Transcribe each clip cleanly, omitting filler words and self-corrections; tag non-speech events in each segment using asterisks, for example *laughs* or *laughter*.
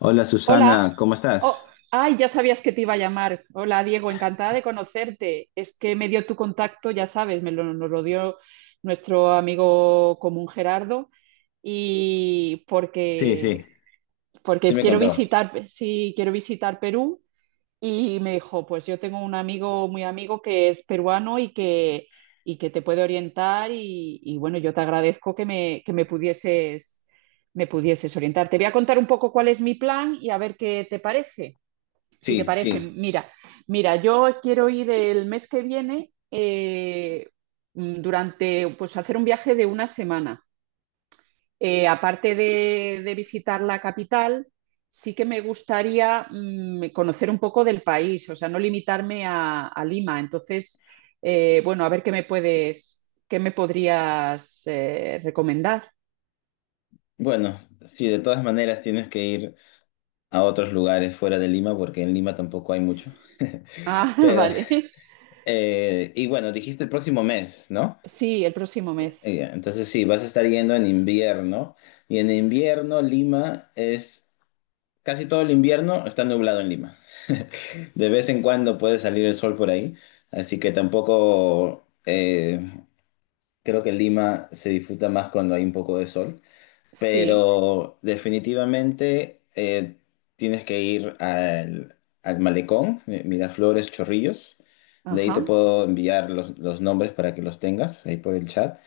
Hola, Hola. Susana, ¿cómo Oh, estás? ay, ya sabías que te iba a llamar. Hola, Diego, encantada de conocerte. Es que me dio tu contacto, ya sabes, nos lo dio nuestro amigo común Gerardo y Sí, sí, porque sí porque me quiero contó. visitar, sí, quiero visitar Perú. Y me dijo, pues yo tengo un amigo, muy amigo, que es peruano y que te puede orientar y bueno, yo te agradezco que me pudieses orientar. Te voy a contar un poco cuál es mi plan y a ver qué te parece. Si te Sí, parece, sí. mira, yo quiero ir el mes que viene durante, pues hacer un viaje de una semana. Aparte de visitar la capital, sí que me gustaría conocer un poco del país, o sea, no limitarme a Lima. Entonces, bueno, a ver qué me puedes, qué me podrías recomendar. Bueno, sí, de todas maneras tienes que ir a otros lugares fuera de Lima, porque en Lima tampoco hay mucho. Ah, *laughs* *laughs* Pero, vale. Y bueno, dijiste el próximo mes, ¿no? Sí, el próximo mes. Entonces sí, vas a estar yendo en invierno. Y en invierno Lima es. Casi todo el invierno está nublado en Lima. De vez en cuando puede salir el sol por ahí. Así que tampoco, creo que Lima se disfruta más cuando hay un poco de sol. Sí. Pero definitivamente, tienes que ir al malecón, Miraflores, Chorrillos. De ahí Ajá. te puedo enviar los nombres para que los tengas ahí por el chat,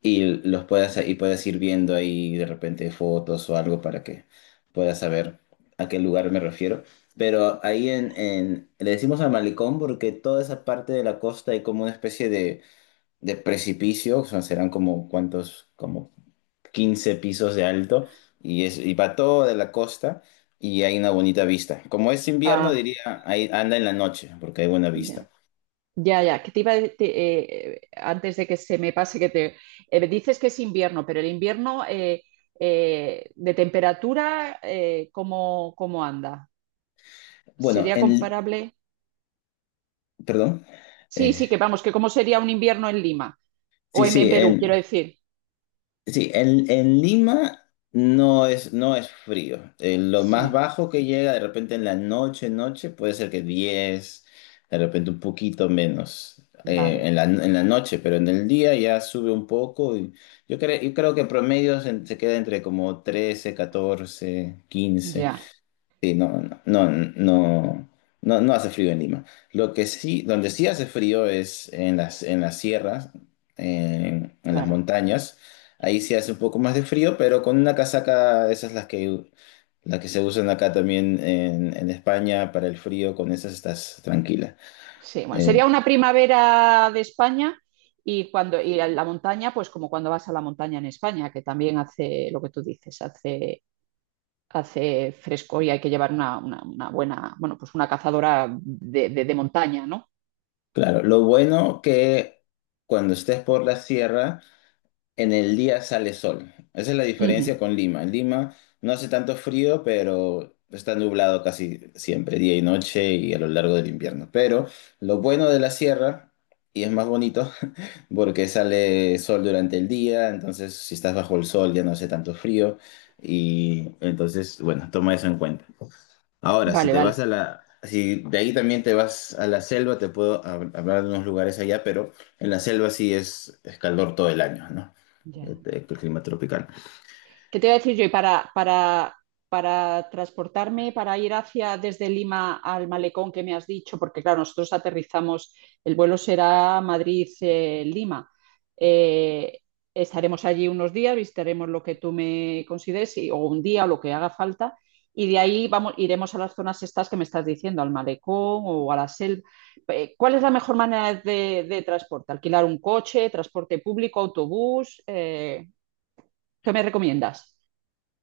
y los puedas y puedas ir viendo ahí de repente fotos o algo para que puedas saber a qué lugar me refiero. Pero ahí, le decimos al malecón porque toda esa parte de la costa hay como una especie de precipicio. O sea, serán como cuántos, como 15 pisos de alto, y, y va todo de la costa y hay una bonita vista. Como es invierno, Ah, diría, ahí anda en la noche porque hay buena ya. vista. Ya, ya, que te iba a de- te- antes de que se me pase que te dices que es invierno, pero el invierno de temperatura, ¿cómo, cómo anda? Bueno, ¿Sería comparable? perdón, Sí, sí, que eh, vamos, que cómo sería un invierno en Lima sí, en sí, Perú, quiero decir. sí, en Lima no es, frío. Lo más Sí, bajo que llega de repente en la noche, noche, puede ser que 10, de repente un poquito menos, vale, en la noche, pero en el día ya sube un poco. Y yo creo que en promedio se queda entre como 13, 14, 15. ya, Sí, no, no, no, no, no, no hace frío en Lima. Lo que sí, donde sí hace frío es en las, sierras, en las claro. montañas. Ahí sí hace un poco más de frío, pero con una casaca, esas las que se usan acá también en España para el frío, con esas estás tranquila. Sí, bueno, Eh, sería una primavera de España. Y a la montaña, pues como cuando vas a la montaña en España, que también hace lo que tú dices, hace fresco y hay que llevar una buena, bueno, pues una cazadora de montaña, ¿no? claro, lo bueno que cuando estés por la sierra, en el día sale sol. Esa es la Ujú. diferencia con Lima. En Lima no hace tanto frío, pero está nublado casi siempre, día y noche y a lo largo del invierno. Pero lo bueno de la sierra, y es más bonito, *laughs* porque sale sol durante el día, entonces si estás bajo el sol ya no hace tanto frío. Y entonces, bueno, toma eso en cuenta. Ahora, si Vale, te vas vale. a la, si de ahí también te vas a la selva, te puedo hablar de unos lugares allá, pero en la selva sí es calor todo el año, ¿no? Ya. El clima tropical. ¿Qué te iba a decir yo? Y para transportarme, para ir hacia desde Lima al malecón que me has dicho, porque claro, nosotros aterrizamos, el vuelo será Madrid-Lima. Estaremos allí unos días, visitaremos lo que tú me consideres, o un día, o lo que haga falta, y de ahí vamos, iremos a las zonas estas que me estás diciendo, al malecón o a la selva. ¿Cuál es la mejor manera de transporte? ¿Alquilar un coche, transporte público, autobús? ¿Qué me recomiendas?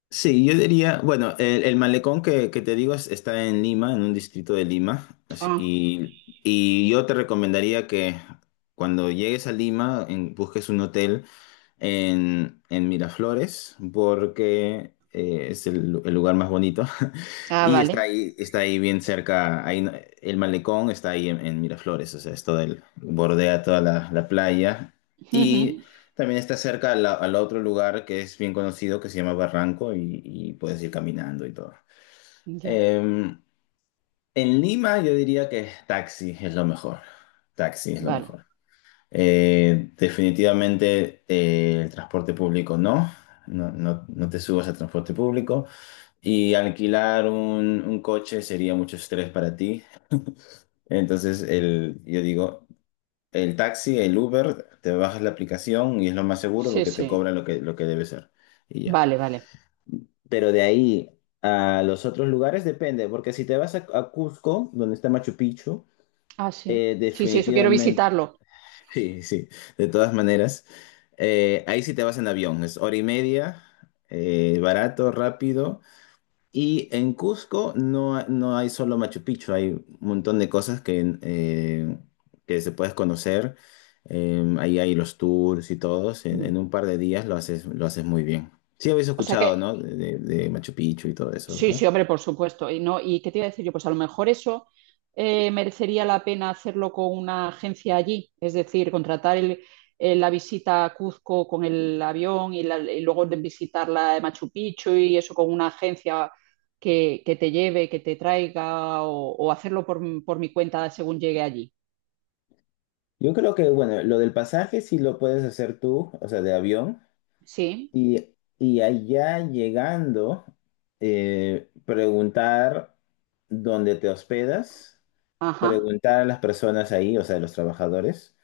Sí, yo diría, bueno, el malecón que te digo está en Lima, en un distrito de Lima, Ah, y yo te recomendaría que cuando llegues a Lima, busques un hotel en Miraflores, porque, es el lugar más bonito, *laughs* ah, y está vale. ahí, está ahí bien cerca, ahí. El malecón está ahí en Miraflores. O sea, es todo bordea toda la playa, Ujú. también está cerca al otro lugar que es bien conocido, que se llama Barranco, y puedes ir caminando y todo. Ya, Eh, en Lima yo diría que taxi es lo mejor. Taxi es lo vale. mejor. Definitivamente, el transporte público no. No, no, no te subas al transporte público. Y alquilar un coche sería mucho estrés para ti. Entonces, yo digo, el taxi, el Uber, te bajas la aplicación y es lo más seguro Sí, porque te sí. cobra lo que debe ser. Y ya. Vale, vale. Pero de ahí a los otros lugares depende, porque si te vas a Cusco, donde está Machu Picchu, Ah, sí. Sí, sí, eso quiero definitivamente, visitarlo. *laughs* sí, sí, de todas maneras, ahí sí te vas en avión, es hora y media, barato, rápido, y en Cusco no, no hay solo Machu Picchu, hay un montón de cosas que se puedes conocer. Ahí hay los tours y todos. En, Mm. en un par de días lo haces muy bien. Sí habéis O sea que escuchado, ¿no? de Machu Picchu y todo eso, sí, ¿verdad? sí, hombre, por supuesto. Y no, ¿y qué te iba a decir yo? Pues a lo mejor eso merecería la pena hacerlo con una agencia allí, es decir, la visita a Cuzco con el avión y, y luego de visitar la de Machu Picchu y eso con una agencia que te lleve, que te traiga o hacerlo por mi cuenta según llegue allí. Yo creo que, bueno, lo del pasaje sí lo puedes hacer tú, o sea, de avión. Sí, Y allá llegando, preguntar dónde te hospedas, ajá. preguntar a las personas ahí, o sea, a los trabajadores,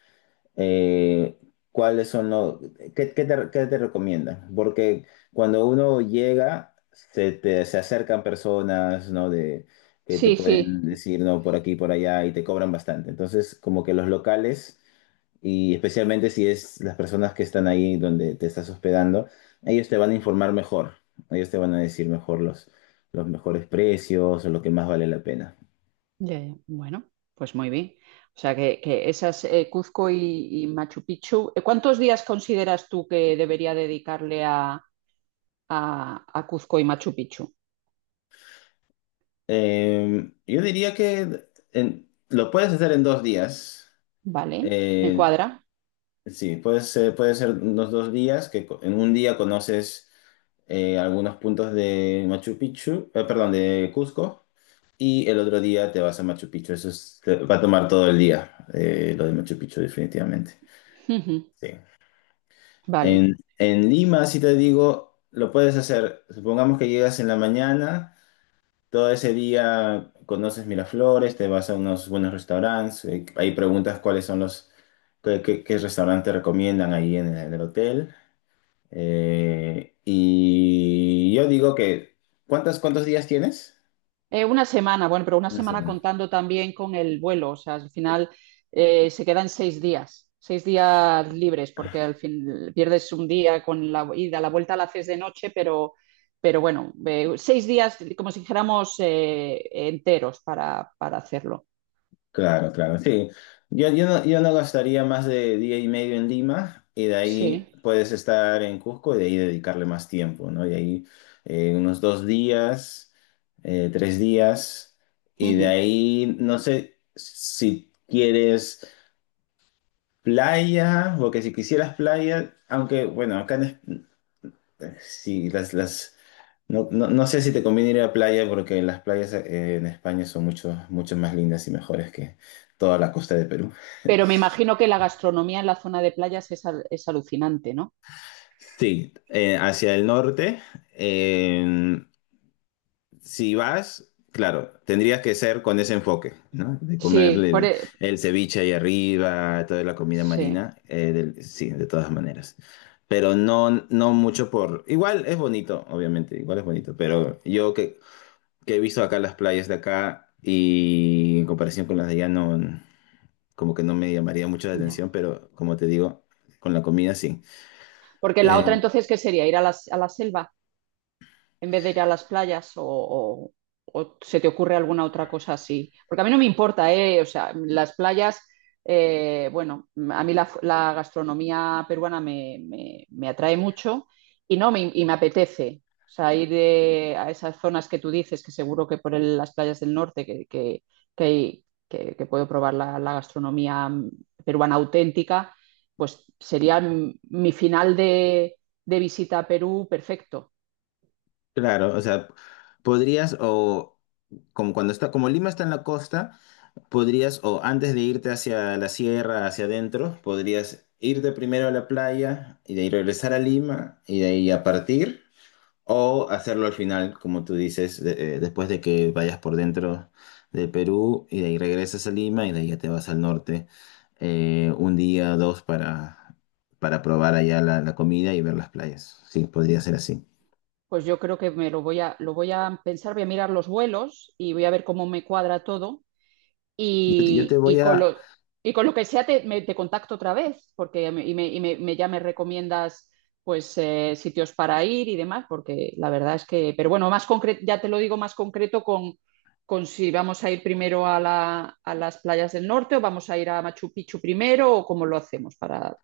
eh, cuáles son los, qué, qué te recomiendan. Porque cuando uno llega, se acercan personas, ¿no? Que te Sí, pueden sí. decir, no, por aquí, por allá, y te cobran bastante. Entonces, como que los locales, y especialmente si es las personas que están ahí donde te estás hospedando, ellos te van a informar mejor. Ellos te van a decir mejor los mejores precios o lo que más vale la pena. Ya, ya. Bueno, pues muy bien. O sea que esas Cuzco y Machu Picchu, ¿cuántos días consideras tú que debería dedicarle a, a Cuzco y Machu Picchu? Yo diría que lo puedes hacer en 2 días. Vale, me Eh, cuadra. Sí, puede ser unos 2 días, que en un día conoces, algunos puntos de Machu Picchu, perdón, de Cusco, y el otro día te vas a Machu Picchu. Eso va a tomar todo el día, lo de Machu Picchu, definitivamente. *laughs* Ujú. Sí. Vale. En Lima, si te digo, lo puedes hacer. Supongamos que llegas en la mañana, todo ese día conoces Miraflores, te vas a unos buenos restaurantes, ahí preguntas cuáles son qué restaurantes recomiendan ahí en el hotel. Y yo digo que, ¿cuántos días tienes? Una semana, bueno, pero una Una semana semana. contando también con el vuelo, o sea, al final se quedan seis días libres, porque al Ah, fin pierdes un día con la ida, la vuelta la haces de noche, pero bueno, seis días, como si dijéramos, enteros para hacerlo. claro, claro, sí. Yo no gastaría más de día y medio en Lima, y de ahí Sí. puedes estar en Cusco y de ahí dedicarle más tiempo, ¿no? Y ahí, unos 2 días, 3 días, y de Ujú. ahí no sé si quieres playa, porque si quisieras playa, aunque bueno, sí, no, no, no sé si te conviene ir a la playa porque las playas, en España son mucho, mucho más lindas y mejores que toda la costa de Perú. Pero me imagino que la gastronomía en la zona de playas es, es alucinante, ¿no? Sí, hacia el norte, eh, si vas, claro, tendrías que ser con ese enfoque, ¿no? De Sí, comerle el, el ceviche ahí arriba, toda la comida sí. marina, sí, de todas maneras. Pero no, no mucho. Por... Igual es bonito, obviamente, igual es bonito, pero yo que he visto acá las playas de acá y en comparación con las de allá, no, como que no me llamaría mucho la Ya. atención, pero como te digo, con la comida sí. Porque la otra Eh, entonces, ¿qué sería? ¿Ir a la selva? En vez de ir a las playas o se te ocurre alguna otra cosa así. Porque a mí no me importa, ¿eh? O sea, las playas, bueno, a mí la, la gastronomía peruana me atrae mucho y no me, y me apetece. O sea, a esas zonas que tú dices, que seguro que las playas del norte, que puedo probar la, la gastronomía peruana auténtica, pues sería mi final de visita a Perú perfecto. claro, o sea, podrías, o como Lima está en la costa, podrías o antes de irte hacia la sierra, hacia adentro, podrías irte primero a la playa y de ahí regresar a Lima y de ahí a partir. O hacerlo al final, como tú dices, después de que vayas por dentro de Perú y de ahí regresas a Lima y de ahí ya te vas al norte, un día o dos, para probar allá la comida y ver las playas. Sí, podría ser así. Pues yo creo que me lo voy a pensar, voy a mirar los vuelos y voy a ver cómo me cuadra todo. Yo te Y, y voy con a, lo, y con lo que sea te, te contacto otra vez, porque me- y me, y me- me- ya me recomiendas pues sitios para ir y demás, porque la verdad es que, pero bueno, más concreto, ya te lo digo más concreto con si vamos a ir primero a a las playas del norte o vamos a ir a Machu Picchu primero o cómo lo hacemos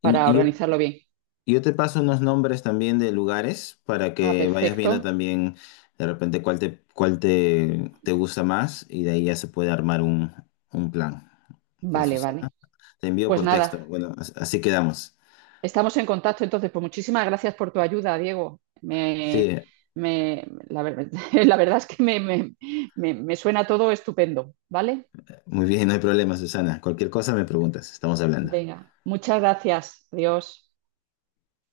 para y, organizarlo bien. Yo te paso unos nombres también de lugares para Ah, que vayas viendo perfecto. también de repente cuál te gusta más y de ahí ya se puede armar un plan. Ya, Vale, Susana, vale. te envío Pues por nada. texto. Bueno, así quedamos. Estamos en contacto, entonces, pues muchísimas gracias por tu ayuda, Diego. Sí, *laughs* la verdad es que me suena todo estupendo, ¿vale? muy bien, no hay problema, Susana. Cualquier cosa me preguntas, estamos hablando. Venga, muchas gracias. Adiós.